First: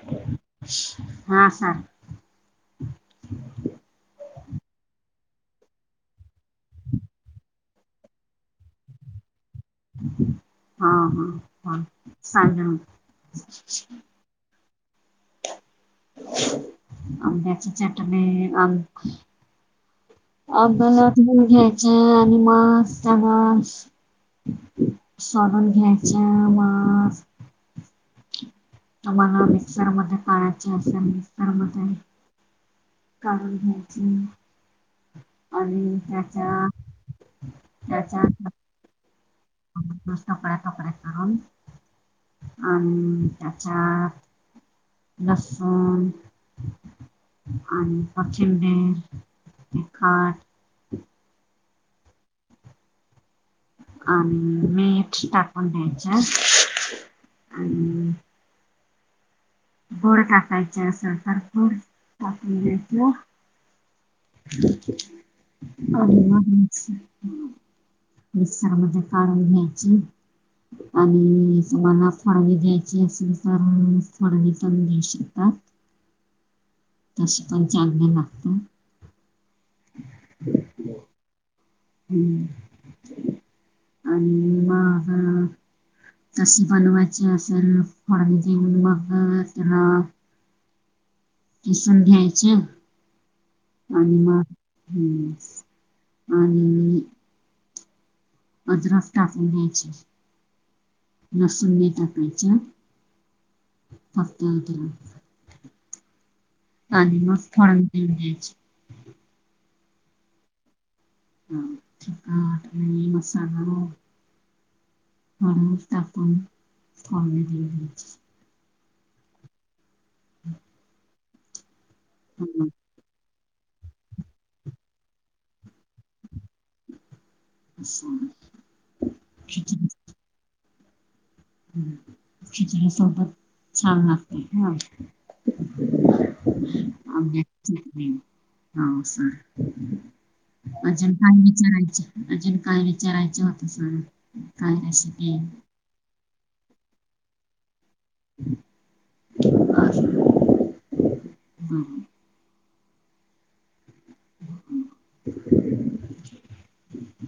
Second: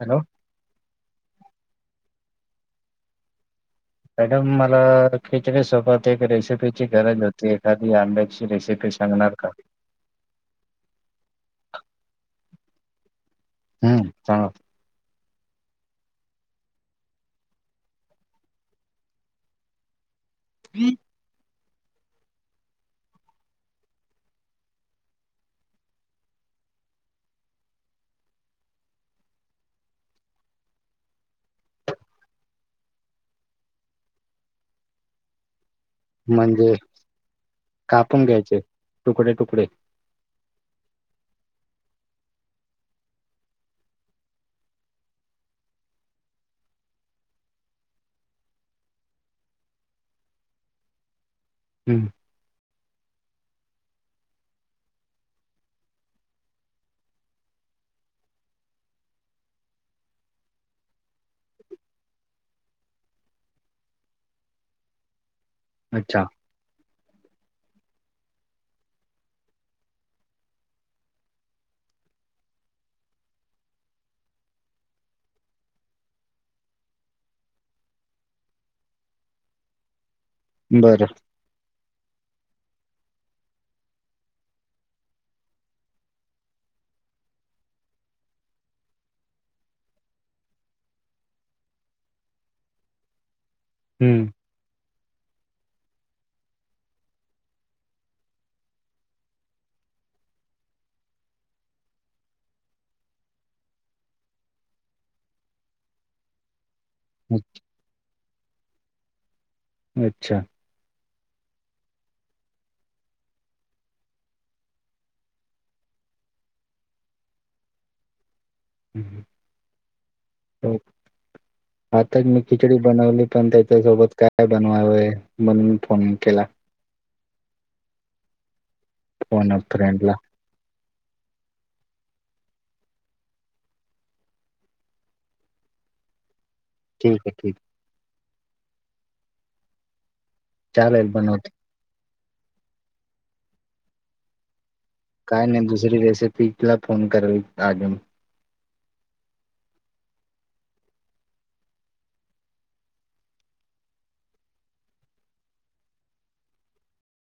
Hello हां हां madam मलां खिचडी सोबतं एक रेसिपीची गरजं होती एखादी आंब्याची रेसिपी सांग नां अकां हां हां हां सांगेन हम्मं सांगा आपल्यां अगलंतण घ्यायचे आणि मस्तं त्यांना सोडूंन घ्यायचं मस्तं तुम्हांला मिक्सरमध्यें काळांयचे असेल मिक्सर मध्यें काढूंन घ्यायची आणि त्याच्या म्हणजे ते कापूंन घ्यायचे तुकडे तुकडे नसतं फ्याकां फ्यां करूंन आणि त्यांच्यात लसूणं आणि पाचिमडे एक तिखंट हम्मं आणि मीठ टाकूनन द्यायचं आणि गोंड टाकांयचे असेल तरं गोंड टाकूंन घ्यायेतं आणि अच्छा मगं मिक्सर मध्यें काढूंन घ्यायची आणि तुम्हांला फोडणी द्यायची असेल तरं कोणांने पणं दे शेतांत तसं पणं चांगलं लागतं बरं हम्मं आणि मगं तशी बनवांयची असेल फोडणी देऊंन मगं त्यांला किसूंन घ्यायचं आणि हम्म मगं आणि अदरक टाकूंन द्यायचे लसूणं ही टाकांयच्या फक्तं आणि मगं अ- थोडं घ्यायचं अच्छा हां कां मसांला वगैरें म्हणूंन टाकूंण आपणं फळं दिले आताचं मी खिचडी बनवली पणं त्यांच्यासोबतं कायं बनवावंय म्हणूंन मी फोन केलां अच्छा फोनवर फ्रेंड लां खिचडी सोबतं छांन लागते हां ठीक आहे ठीक हां असं आहे चालेल अजूंन कायं बनवतो विचारायचं अजूंन कायं विचारायचं होतं संग कायं अं कायं नाहीं दुसरी रेसिपी लां फोन कराेल अजूंन [unintelligible] हम्म. [inaudible]